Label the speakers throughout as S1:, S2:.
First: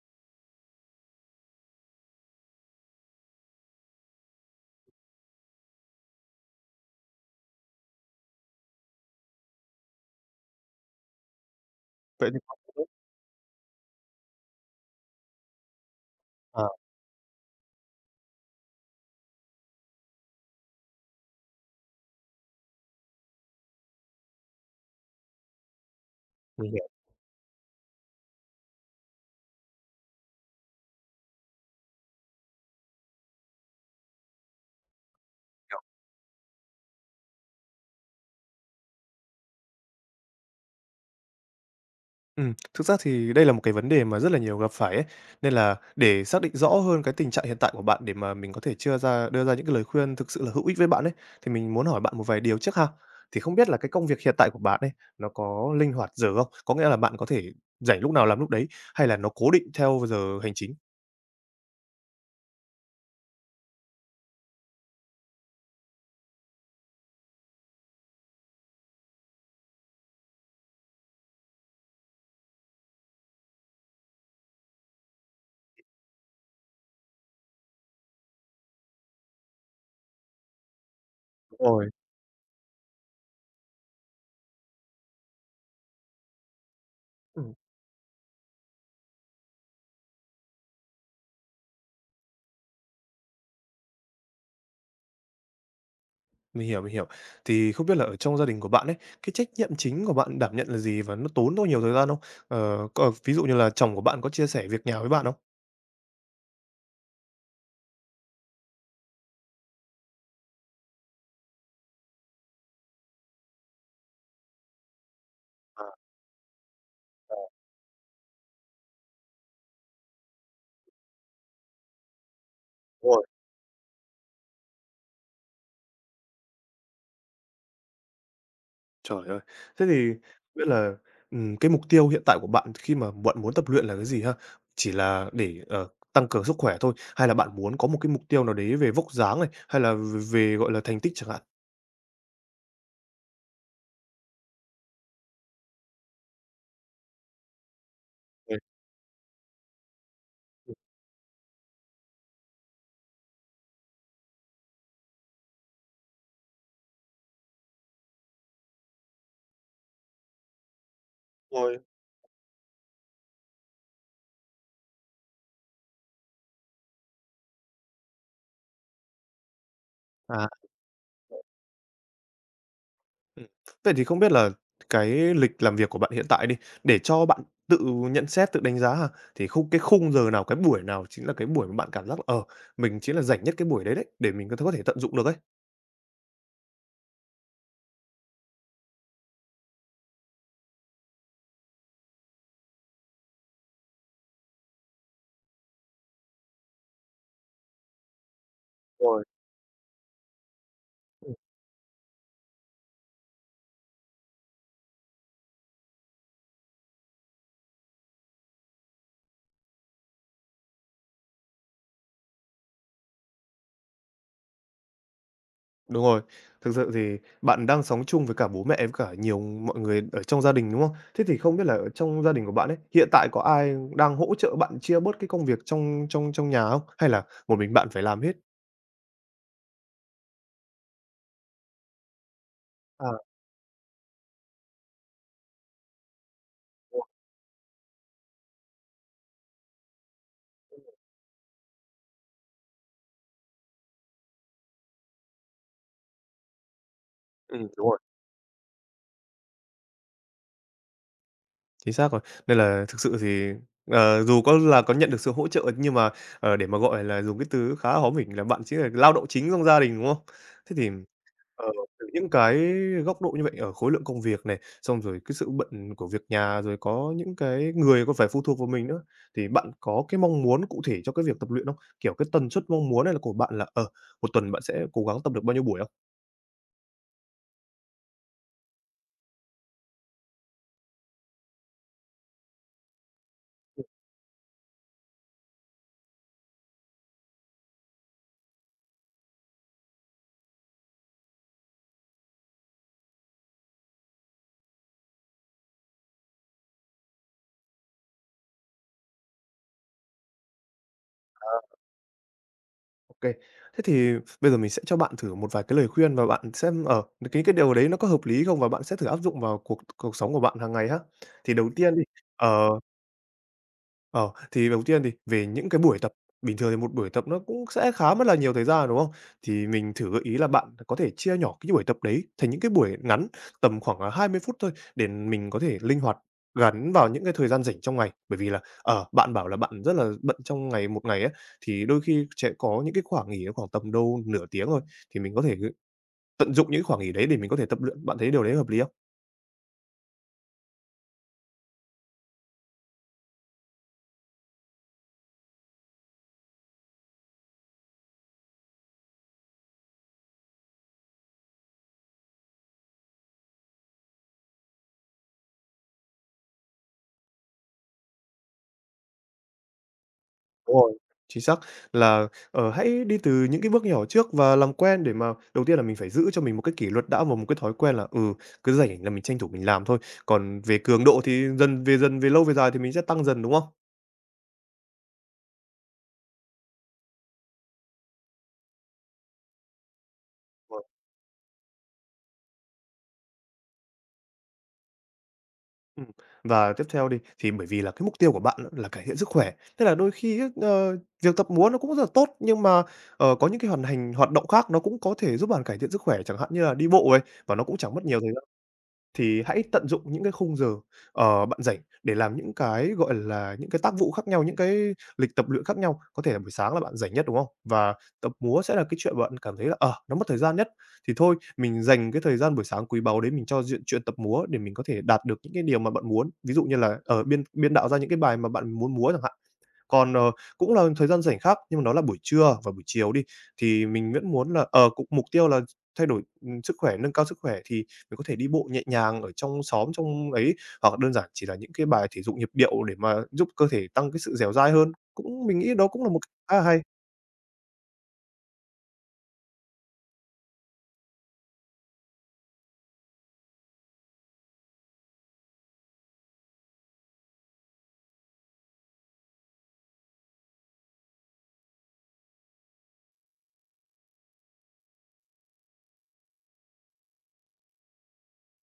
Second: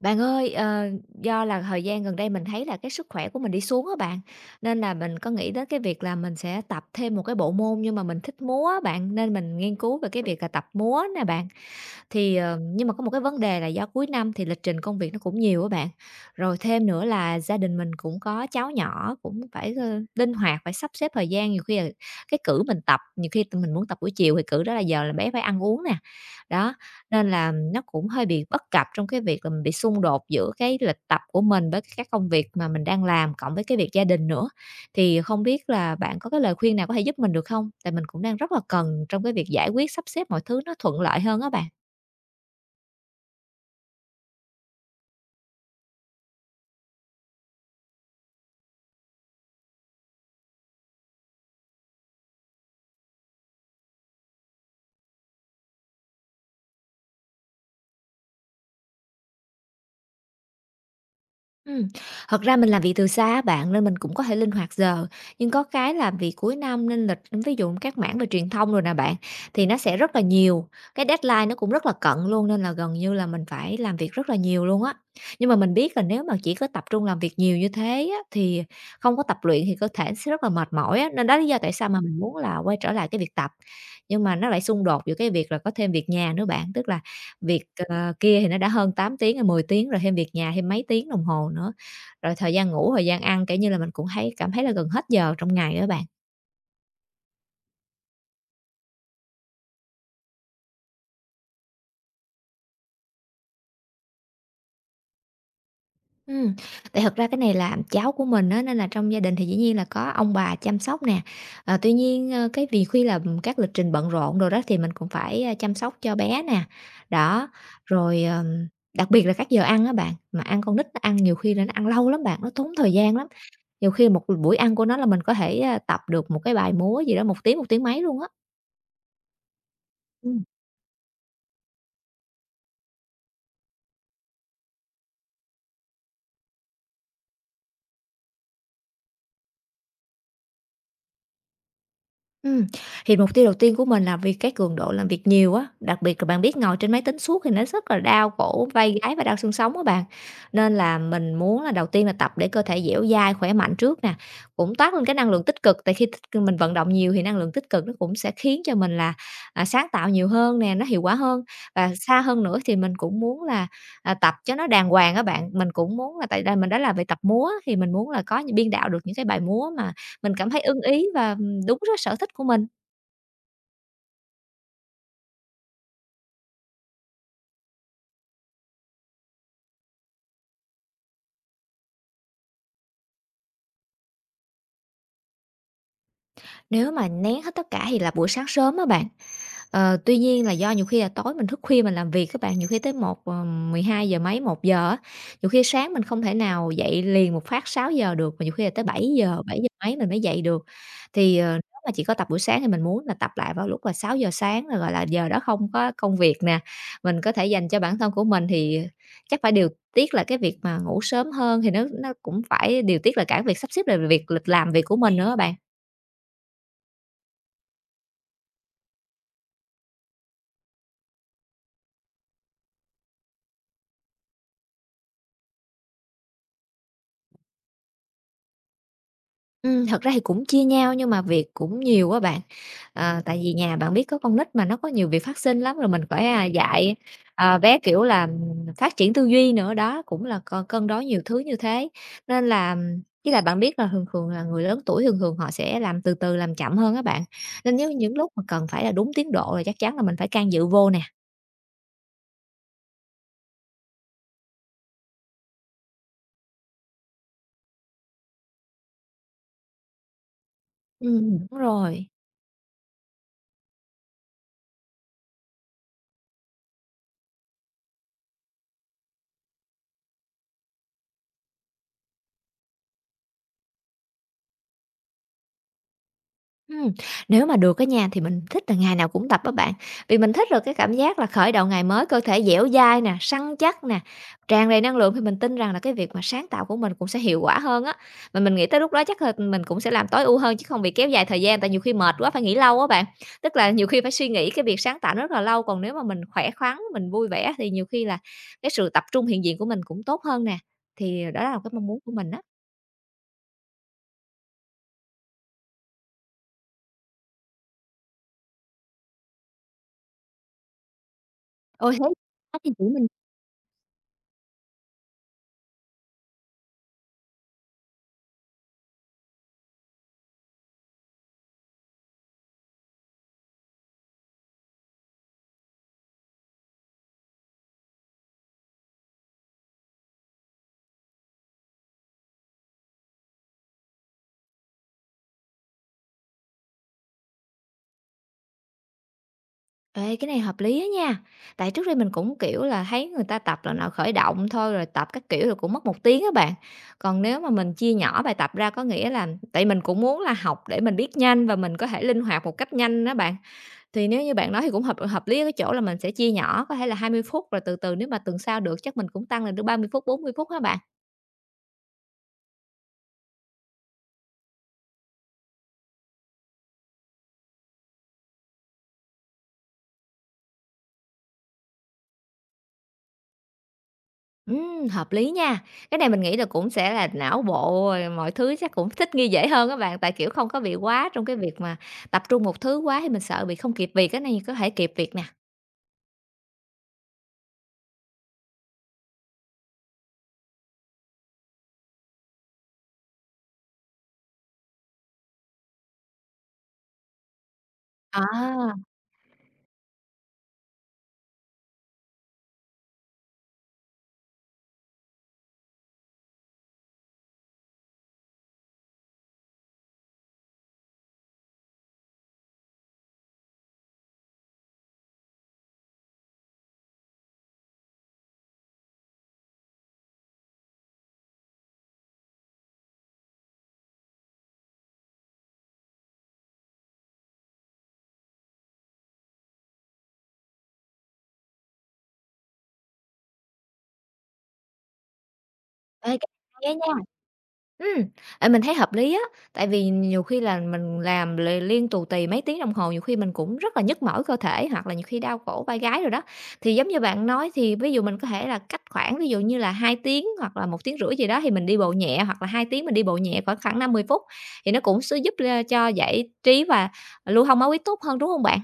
S1: Bạn ơi, do là thời gian gần đây mình thấy là cái sức khỏe của mình đi xuống á bạn, nên là mình có nghĩ đến cái việc là mình sẽ tập thêm một cái bộ môn nhưng mà mình thích múa á bạn, nên mình nghiên cứu về cái việc là tập múa nè bạn.
S2: Vậy
S1: Thì,
S2: thì
S1: ờ, nhưng mà có một cái vấn đề là do cuối năm thì lịch trình công việc nó cũng nhiều á bạn, rồi
S2: à,
S1: thêm nữa là gia đình mình cũng có cháu nhỏ, cũng phải linh hoạt, phải sắp xếp thời gian, nhiều khi là cái cử mình tập, nhiều khi tụi mình muốn tập buổi chiều thì cử đó là giờ là bé phải ăn uống nè.
S2: mình
S1: Đó,
S2: hiểu,
S1: nên là nó cũng hơi bị bất cập trong cái việc là mình bị xung đột giữa cái lịch tập của mình với các công việc mà mình đang làm cộng với cái việc gia đình nữa. Thì không biết
S2: hiểu.
S1: là bạn có cái lời khuyên nào có thể giúp mình được không? Tại mình cũng đang rất là cần trong cái việc giải quyết, sắp xếp mọi thứ nó thuận lợi hơn á bạn.
S2: Thực ra thì đây là một cái vấn đề mà rất là nhiều gặp phải ấy, nên là để xác định rõ hơn cái tình trạng hiện tại của bạn để mà mình có thể chưa ra đưa ra những cái lời khuyên thực sự là hữu ích với bạn ấy, thì mình muốn hỏi bạn một vài điều trước ha. Thì không biết là cái công việc hiện tại của bạn ấy, nó có linh hoạt giờ không? Có nghĩa là bạn có thể rảnh lúc nào làm lúc đấy hay là nó cố định theo giờ hành chính?
S1: Ừm, thật ra mình làm việc từ xa á bạn, nên mình cũng có thể linh hoạt giờ, nhưng có cái làm việc cuối năm nên lịch ví dụ các mảng về truyền thông rồi nè bạn, thì nó sẽ rất là nhiều, cái deadline nó cũng rất là cận luôn, nên là gần như là mình phải làm việc rất là nhiều luôn á. Nhưng mà mình biết là nếu mà chỉ có tập trung làm việc nhiều như thế á, thì không có tập luyện thì cơ thể sẽ rất là mệt mỏi á, nên đó là lý
S2: Đúng
S1: do tại sao
S2: rồi.
S1: mà mình muốn là quay trở lại cái việc tập. Nhưng mà nó lại xung đột giữa cái việc là có thêm việc nhà nữa bạn, tức là việc kia thì nó đã hơn 8 tiếng rồi 10 tiếng rồi, thêm việc nhà thêm mấy tiếng đồng hồ nữa. Rồi thời gian ngủ, thời gian ăn, kiểu như là, mình cũng thấy cảm thấy là gần hết giờ trong ngày đó bạn.
S2: Mình hiểu. Thì không biết là ở trong gia đình của bạn ấy, cái trách nhiệm chính của bạn đảm nhận là gì và nó tốn bao nhiều thời gian không? Ờ, có ví dụ như là chồng của bạn có chia sẻ việc nhà với bạn không?
S1: Ừm, tại thật ra cái này là cháu của mình á, nên là trong gia đình thì dĩ nhiên là có ông bà chăm sóc nè. Ờ, tuy nhiên, cái vì khi là, các lịch trình bận rộn rồi đó thì mình cũng phải chăm
S2: À,
S1: sóc cho bé nè.
S2: à,
S1: Đó, rồi, đặc biệt là các giờ ăn á bạn, mà ăn con nít nó ăn nhiều khi là nó ăn lâu lắm bạn, nó tốn thời
S2: đúng
S1: gian
S2: rồi.
S1: lắm. Nhiều khi một buổi ăn của nó là mình có thể tập được một cái bài múa gì đó một tiếng mấy luôn á.
S2: Trời ơi! Thế thì
S1: Ừm.
S2: không biết là, cái mục tiêu hiện tại của bạn khi mà bạn muốn tập luyện là cái gì ha? Chỉ là để, tăng cường sức khỏe thôi, hay là bạn muốn có một cái mục tiêu nào đấy về vóc dáng này, hay là về, gọi là, thành tích chẳng hạn?
S1: Ừm, thì mục tiêu đầu tiên của mình là vì cái cường độ làm việc nhiều á, đặc biệt là bạn biết ngồi trên máy tính suốt thì nó rất là đau
S2: Rồi,
S1: cổ vai gáy và đau xương sống á bạn. Nên là mình muốn là đầu tiên là tập để cơ thể dẻo dai, khỏe mạnh trước nè, cũng toát lên cái năng lượng tích cực tại khi tích mình vận động nhiều thì năng lượng tích cực nó cũng sẽ khiến cho mình là sáng tạo nhiều hơn nè, nó hiệu quả hơn.
S2: đúng rồi.
S1: Và xa hơn nữa thì mình cũng muốn là tập cho nó đàng hoàng á bạn, mình cũng muốn là tại đây mình đã là về tập múa thì mình muốn là có những biên đạo được những cái bài múa mà mình
S2: À.
S1: cảm thấy ưng ý và, đúng với sở thích của mình.
S2: Ừm. Vậy thì không biết là cái lịch làm việc của bạn hiện tại đi, để cho bạn tự nhận xét, tự đánh giá ha, thì cái khung giờ nào, cái buổi nào chính là cái buổi mà bạn cảm giác là, mình chính là rảnh nhất cái buổi đấy đấy, để mình có thể tận dụng được ấy?
S1: Nếu mà nén hết tất cả thì là buổi sáng sớm á bạn. Ờ, tuy nhiên là do nhiều khi là tối mình thức khuya mình làm việc các bạn, nhiều khi tới mười hai giờ mấy, 1:00 á, nhiều khi sáng mình không thể nào dậy liền một phát sáu giờ được, mà nhiều khi là tới
S2: Rồi.
S1: bảy giờ mấy mình mới dậy được.
S2: Ừm.
S1: Nếu mà chỉ có tập buổi sáng thì mình muốn là tập lại vào lúc là sáu giờ sáng, rồi, gọi là, giờ đó không có công việc nè, mình có thể dành cho bản thân của mình thì chắc phải điều tiết là cái việc mà ngủ sớm hơn thì nó cũng phải điều tiết là cả việc sắp xếp về việc lịch làm việc của mình nữa á bạn.
S2: Đúng rồi. Thực sự thì bạn đang sống chung với cả bố mẹ với cả nhiều mọi người ở trong gia đình, đúng không? Thế thì không biết là ở trong gia đình của bạn ấy, hiện tại có ai đang hỗ trợ bạn chia bớt cái công việc trong trong trong nhà không? Hay là một mình bạn phải làm hết?
S1: Thật ra thì cũng chia nhau nhưng mà việc cũng nhiều á bạn.
S2: À,
S1: Ờ, tại vì nhà bạn biết có con nít mà nó có nhiều việc phát sinh lắm, rồi mình phải, à, dạy,
S2: đúng rồi.
S1: à, bé, kiểu là, phát triển tư duy nữa, đó, cũng là cân đối nhiều thứ như thế. Nên là, với lại bạn biết là thường thường là người lớn tuổi thường thường họ sẽ làm từ từ, làm chậm hơn các bạn, nên
S2: Đúng
S1: nếu
S2: rồi.
S1: những lúc mà cần phải là đúng tiến độ là chắc chắn là mình phải can dự vô nè.
S2: Chính xác rồi. Nên là thực sự thì, dù có là có nhận được sự hỗ trợ nhưng mà, để mà, gọi là, dùng cái từ khá hóm hỉnh là bạn chính là lao động chính trong gia đình, đúng không? Thế thì,
S1: Đúng
S2: ờ, từ
S1: rồi.
S2: những cái góc độ như vậy ở khối lượng công việc này, xong rồi cái sự bận của việc nhà, rồi có những cái người còn phải phụ thuộc vào mình nữa, thì bạn có cái mong muốn cụ thể cho cái việc tập luyện không? Kiểu, cái tần suất mong muốn này là của bạn là, ở một tuần bạn sẽ cố gắng tập được bao nhiêu buổi không?
S1: Ừm, nếu mà được á nha, thì mình thích là ngày nào cũng tập á bạn, vì mình thích được cái cảm giác là khởi đầu ngày mới cơ thể dẻo dai nè, săn chắc nè, tràn đầy năng lượng thì mình tin rằng là cái việc mà sáng tạo của mình cũng sẽ hiệu quả hơn á. Mà mình nghĩ tới lúc đó chắc là mình cũng sẽ làm tối ưu hơn chứ không bị kéo dài thời gian, tại nhiều khi mệt quá phải nghỉ lâu á bạn. Tức là nhiều khi phải suy nghĩ cái việc sáng tạo rất là lâu, còn nếu mà mình khỏe khoắn, mình vui vẻ thì nhiều khi là cái sự tập trung hiện diện của mình cũng tốt hơn nè, thì đó là cái mong muốn của mình á.
S2: OK. Thế thì bây giờ mình sẽ cho bạn thử một vài cái lời khuyên và bạn xem, ở cái điều đấy nó có hợp lý không? Và bạn sẽ thử áp dụng vào cuộc cuộc sống của bạn hàng ngày ha. Thì đầu
S1: Ôi,
S2: tiên đi,
S1: thế
S2: ờ
S1: thì chỉ mình
S2: Ờ, thì đầu tiên thì về những cái buổi tập, bình thường thì một buổi tập nó cũng sẽ khá mất là nhiều thời gian, đúng không? Thì mình thử gợi ý là bạn có thể chia nhỏ cái buổi tập đấy thành những cái buổi ngắn tầm khoảng, 20 phút thôi để mình có thể linh hoạt gắn vào những cái thời gian rảnh trong ngày. Bởi vì là, ở bạn bảo là bạn rất là bận trong ngày một ngày á, thì đôi khi sẽ có những cái khoảng nghỉ khoảng tầm đâu nửa tiếng thôi, thì mình có thể, ừ, tận dụng những khoảng nghỉ đấy để mình có thể tập luyện. Bạn thấy điều đấy hợp lý không?
S1: ê, cái này hợp lý á nha. Tại trước đây mình cũng, kiểu là, thấy người ta tập là nào khởi động thôi, rồi tập các kiểu là cũng mất một tiếng á bạn. Còn nếu mà mình chia nhỏ bài tập ra có nghĩa là tại mình cũng muốn là học để mình biết nhanh và mình có thể linh hoạt một cách nhanh đó bạn. Thì nếu như bạn nói thì cũng hợp hợp lý ở cái chỗ là mình sẽ chia nhỏ, có thể là 20 phút, rồi từ từ nếu mà tuần sau được chắc mình cũng tăng lên được 30 phút, 40 phút hả
S2: Đúng
S1: bạn?
S2: rồi, chính xác là, hãy đi từ những cái bước nhỏ trước và làm quen để mà đầu tiên là mình phải giữ cho mình một cái kỷ luật đã và một cái thói quen là, ừ, cứ rảnh là mình tranh thủ mình làm thôi. Còn về cường độ thì về lâu về dài thì mình sẽ tăng dần, đúng không?
S1: Hợp lý nha. Cái này mình nghĩ là cũng sẽ là não bộ, rồi mọi thứ chắc cũng thích nghi dễ hơn các bạn, tại, kiểu, không có bị
S2: Rồi,
S1: quá trong cái việc mà tập trung một thứ quá thì mình sợ bị không kịp việc, cái này có thể kịp việc nè.
S2: ừm, và tiếp theo đi, thì bởi vì là cái mục tiêu của bạn á là cải thiện sức khỏe, thế là đôi khi á, việc tập múa nó cũng rất là tốt, nhưng mà, có những cái hoàn hành hoạt động khác nó cũng có thể giúp bạn cải thiện sức khỏe, chẳng hạn như là đi bộ này, và nó cũng chẳng mất nhiều thời gian.
S1: À,
S2: Thì hãy tận dụng những cái khung giờ, bạn rảnh để làm những cái, gọi là, những cái tác vụ khác nhau, những cái lịch tập luyện khác nhau. Có thể là buổi sáng là bạn rảnh nhất, đúng không? Và tập múa sẽ là cái chuyện bạn cảm thấy là, nó mất thời gian nhất. Thì thôi, mình dành cái thời gian buổi sáng quý báu đấy mình cho diện chuyện tập múa để mình có thể đạt được những cái điều mà bạn muốn. Ví dụ như là, ở biên biên đạo ra những cái bài mà bạn muốn múa chẳng hạn. Còn, cũng là thời gian rảnh khác, nhưng mà nó là buổi trưa và buổi chiều đi, thì mình vẫn muốn là, cũng mục tiêu là thay đổi, sức khỏe, nâng cao sức khỏe thì mình có thể đi bộ nhẹ nhàng ở trong xóm, trong ấy, hoặc đơn giản chỉ là những cái bài thể dục nhịp điệu để mà giúp cơ thể tăng cái sự dẻo dai hơn. Cũng mình nghĩ đó cũng là
S1: ê,
S2: một
S1: cái này
S2: cái khá là
S1: hay
S2: hay.
S1: á nha. Ừm, mình thấy hợp lý á, tại vì nhiều khi là mình làm liên tù tì mấy tiếng đồng hồ, nhiều khi mình cũng rất là nhức mỏi cơ thể hoặc là nhiều khi đau cổ vai gáy rồi đó. Thì giống như bạn nói thì ví dụ mình có thể là cách khoảng ví dụ như là 2 tiếng hoặc là một tiếng rưỡi gì đó thì mình đi bộ nhẹ, hoặc là 2 tiếng mình đi bộ nhẹ khoảng khoảng 50 phút, thì nó cũng sẽ giúp cho giải trí và lưu thông máu huyết tốt hơn, đúng không bạn?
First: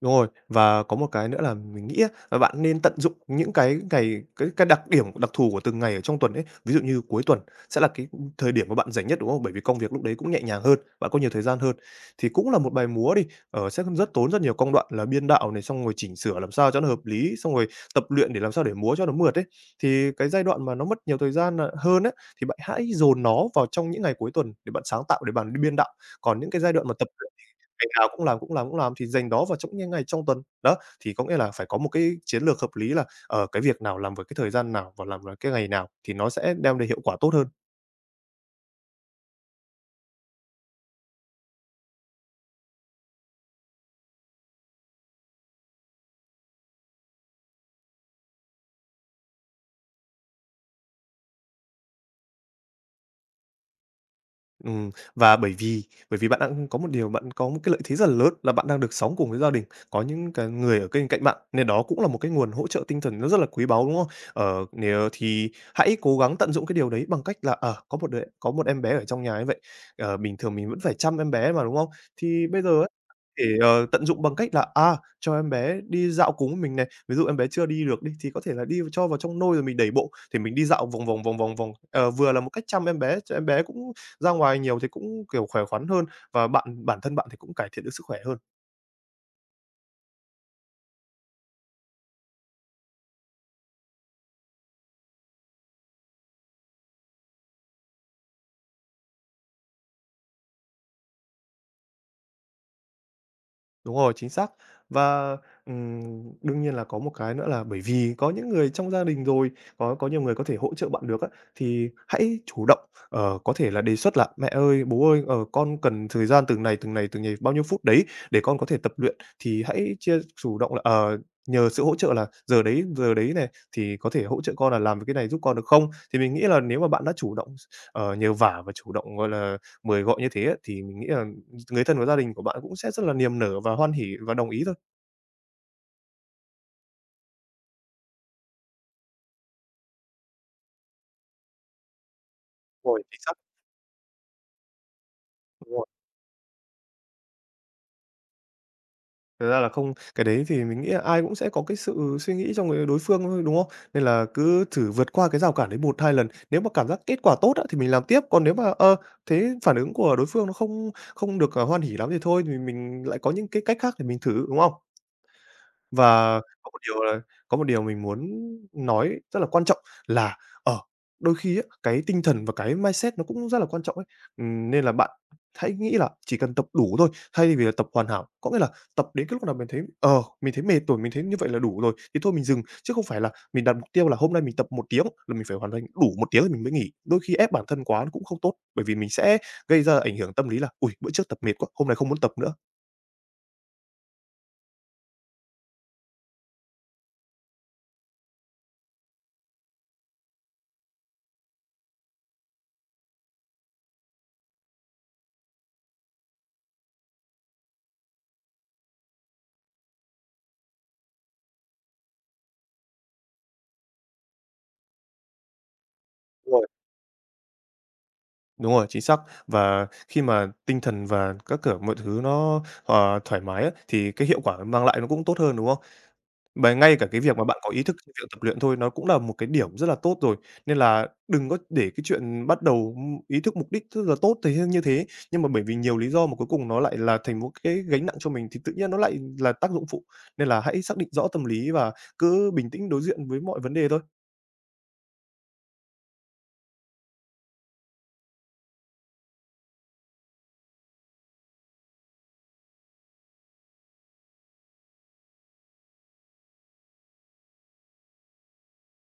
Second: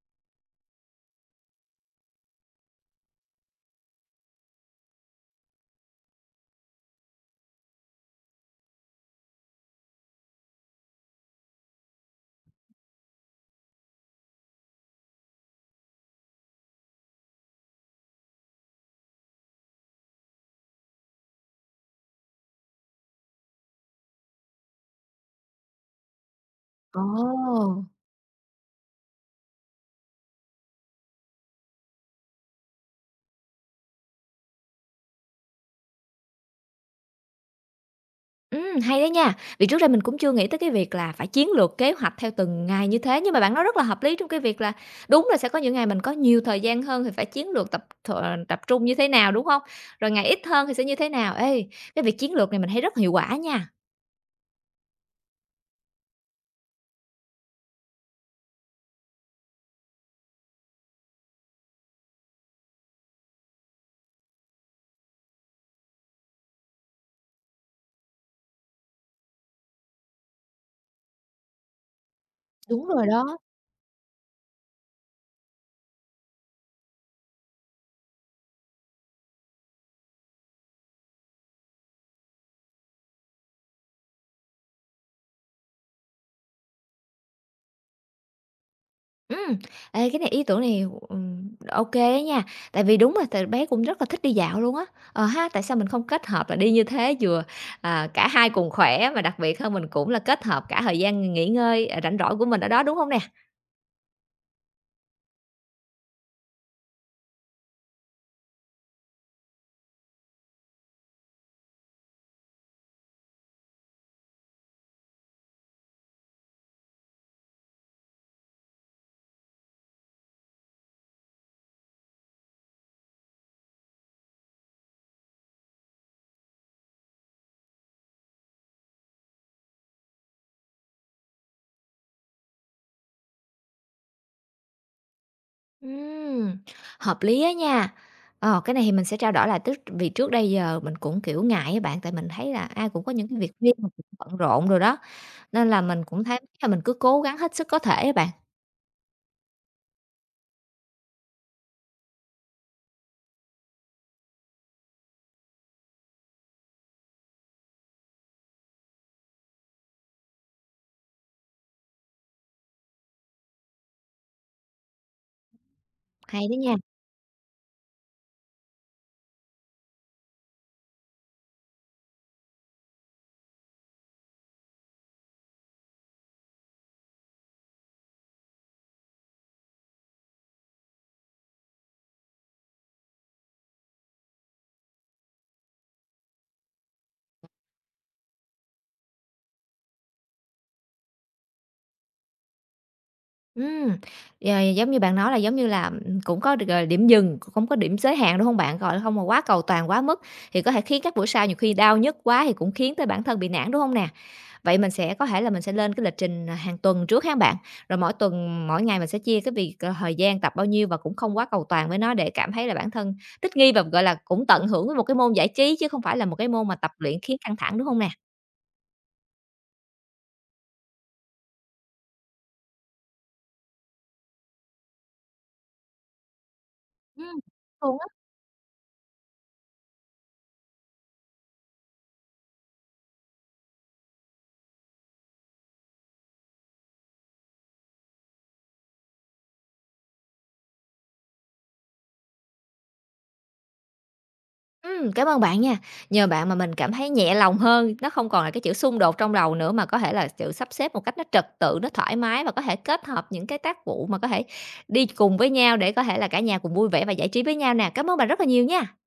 S2: Đúng rồi, và có một cái nữa là mình nghĩ á, là bạn nên tận dụng những cái ngày cái đặc điểm, đặc thù của từng ngày ở trong tuần ấy. Ví dụ như cuối tuần sẽ là cái thời điểm mà bạn rảnh nhất, đúng không? Bởi vì công việc lúc đấy cũng nhẹ nhàng hơn, bạn có nhiều thời gian hơn. Thì cũng là một bài múa đi, sẽ rất tốn rất nhiều công đoạn là biên đạo này, xong rồi chỉnh sửa làm sao cho nó hợp lý, xong rồi tập luyện để làm sao để múa cho nó mượt ấy. Thì cái giai đoạn mà nó mất nhiều thời gian, hơn ấy thì bạn hãy dồn nó vào trong những ngày cuối tuần để bạn sáng tạo, để bạn đi biên đạo. Còn những cái giai đoạn mà tập
S1: Ồ!
S2: ngày nào cũng làm, cũng làm, cũng làm thì dành đó vào trong những ngày trong tuần. Đó, thì có nghĩa là phải có một cái chiến lược hợp lý là, cái việc nào làm với cái thời gian nào và làm vào cái ngày nào thì nó sẽ đem đến hiệu quả tốt hơn.
S1: Hay đó nha. Vì trước đây mình cũng chưa nghĩ tới cái việc là phải chiến lược kế hoạch theo từng ngày như thế, nhưng mà bạn nói rất là hợp lý trong cái việc là đúng là sẽ có những ngày mình có nhiều thời gian hơn thì phải chiến lược tập trung như thế nào, đúng không? Rồi ngày ít hơn thì sẽ như thế nào. Ê, cái việc chiến lược này mình thấy rất hiệu quả nha.
S2: Và bởi vì bạn đang có một điều bạn có một cái lợi thế rất là lớn là bạn đang được sống cùng với gia đình, có những cái người ở bên cạnh bạn, nên đó cũng là một cái nguồn hỗ trợ tinh thần nó rất là quý báu, đúng không? Ờ, nếu thì hãy cố gắng tận dụng cái điều đấy bằng cách là, có một đứa có một em bé ở trong nhà như vậy, bình thường mình vẫn phải chăm em bé mà, đúng không? Thì bây giờ
S1: Đúng
S2: ấy
S1: rồi đó.
S2: thể, tận dụng bằng cách là, cho em bé đi dạo cùng với mình này, ví dụ em bé chưa đi được đi, thì có thể là đi cho vào trong nôi rồi mình đẩy bộ, thì mình đi dạo vòng vòng, vòng vòng vòng, vừa là một cách chăm em bé, cho em bé cũng ra ngoài nhiều thì cũng, kiểu, khỏe khoắn hơn và bản thân bạn thì cũng cải thiện được sức khỏe hơn.
S1: Ừm, ê, cái này ý tưởng này, ô á nha, tại vì đúng rồi, tại bé cũng rất là thích đi dạo luôn á. Ờ ha, tại sao mình không kết hợp là đi như thế vừa, cả hai cùng khỏe mà đặc biệt hơn mình cũng là kết hợp cả thời gian nghỉ ngơi, rảnh rỗi của mình ở đó, đúng hông nè?
S2: Đúng rồi, chính xác. Và, đương nhiên là có một cái nữa là bởi vì có những người trong gia đình rồi, có nhiều người có thể hỗ trợ bạn được á, thì hãy chủ động, có thể là đề xuất là "Mẹ ơi, bố ơi, con cần thời gian từng này, từng này, từng này bao nhiêu phút đấy để con có thể tập luyện." Thì hãy chia chủ động là, nhờ sự hỗ trợ là giờ đấy này, thì có thể hỗ trợ con là làm cái này giúp con được không?" Thì mình nghĩ là nếu mà bạn đã chủ động, nhờ vả và chủ động, gọi là, mời gọi như thế á, thì mình nghĩ là người thân của gia đình của bạn cũng sẽ rất là niềm nở và hoan hỉ và đồng ý thôi.
S1: Ừm, hợp lý á nha. Ờ, cái này thì mình sẽ trao đổi lại, tức vì trước đây giờ mình cũng, kiểu, ngại á bạn, tại mình thấy là ai
S2: Rồi,
S1: cũng có
S2: chính
S1: những
S2: xác.
S1: cái việc riêng mà cũng bận rộn đồ đó, nên
S2: Đúng
S1: là
S2: rồi.
S1: mình cũng thấy là mình cứ cố gắng hết sức có thể á bạn.
S2: Thật ra là không cái đấy thì mình nghĩ là ai cũng sẽ có cái sự suy nghĩ trong người đối phương thôi, đúng không? Nên là cứ thử vượt qua cái rào cản đấy một 2 lần, nếu mà cảm giác kết quả tốt á, thì mình làm tiếp, còn nếu mà, thế phản ứng của đối phương nó không không được, hoan hỉ lắm thì thôi thì mình lại có những cái cách khác để mình thử, đúng không? Và
S1: Hay đó nha.
S2: có một điều mình muốn nói rất là quan trọng là, ở đôi khi á, cái tinh thần và cái mindset nó cũng rất là quan trọng ấy. Nên là bạn hãy nghĩ là chỉ cần tập đủ thôi, thay vì là tập hoàn hảo. Có nghĩa là tập đến cái lúc nào mình thấy, mình thấy mệt rồi, mình thấy như vậy là đủ rồi thì thôi mình dừng, chứ không phải là mình đặt mục tiêu là hôm nay mình tập 1 tiếng là mình phải hoàn thành đủ 1 tiếng thì mình mới nghỉ. Đôi khi ép bản thân quá nó cũng không tốt, bởi vì mình sẽ gây ra ảnh hưởng tâm lý là ui bữa trước tập mệt quá, hôm nay không muốn tập nữa."
S1: Ừm, giống như bạn nói là giống như là, cũng có được, gọi điểm dừng, cũng không có điểm giới hạn, đúng không bạn? Gọi là, không mà quá cầu toàn, quá mức thì có thể khiến các buổi sau nhiều khi đau nhức quá thì cũng khiến tới bản thân bị nản, đúng không nè? Vậy mình sẽ có thể là mình sẽ lên cái lịch trình hàng tuần trước ha bạn? Rồi mỗi tuần, mỗi ngày mình sẽ chia cái việc, thời gian tập bao nhiêu và cũng không quá cầu toàn với nó để cảm thấy là bản thân thích nghi và, gọi là, cũng tận hưởng với một cái môn giải trí chứ không phải là một cái môn mà tập luyện khiến căng thẳng, đúng không nè?
S2: Đúng rồi, chính xác. Và khi mà tinh thần và các kiểu mọi thứ nó, thoải mái á, thì cái hiệu quả mang lại nó cũng tốt hơn, đúng không? Và ngay cả cái việc mà bạn có ý thức
S1: Ừm.
S2: trong việc tập luyện thôi, nó cũng là một cái điểm rất là tốt rồi. Nên là đừng có để cái chuyện bắt đầu, ý thức mục đích rất là tốt như thế, nhưng mà bởi vì nhiều lý do mà cuối cùng nó lại là thành một cái gánh nặng cho mình thì tự nhiên nó lại là tác dụng phụ. Nên là hãy xác định rõ tâm lý và cứ bình tĩnh đối diện với mọi vấn đề thôi.
S1: Cảm ơn bạn nha. Nhờ bạn mà mình cảm thấy nhẹ lòng hơn, nó không còn là cái chữ xung đột trong đầu nữa mà có thể là sự sắp xếp một cách nó trật tự, nó thoải mái và có thể kết hợp những cái tác vụ mà có thể đi cùng với nhau để có thể là cả nhà cùng vui vẻ và giải trí với nhau nè. Cảm ơn bạn rất là nhiều nha.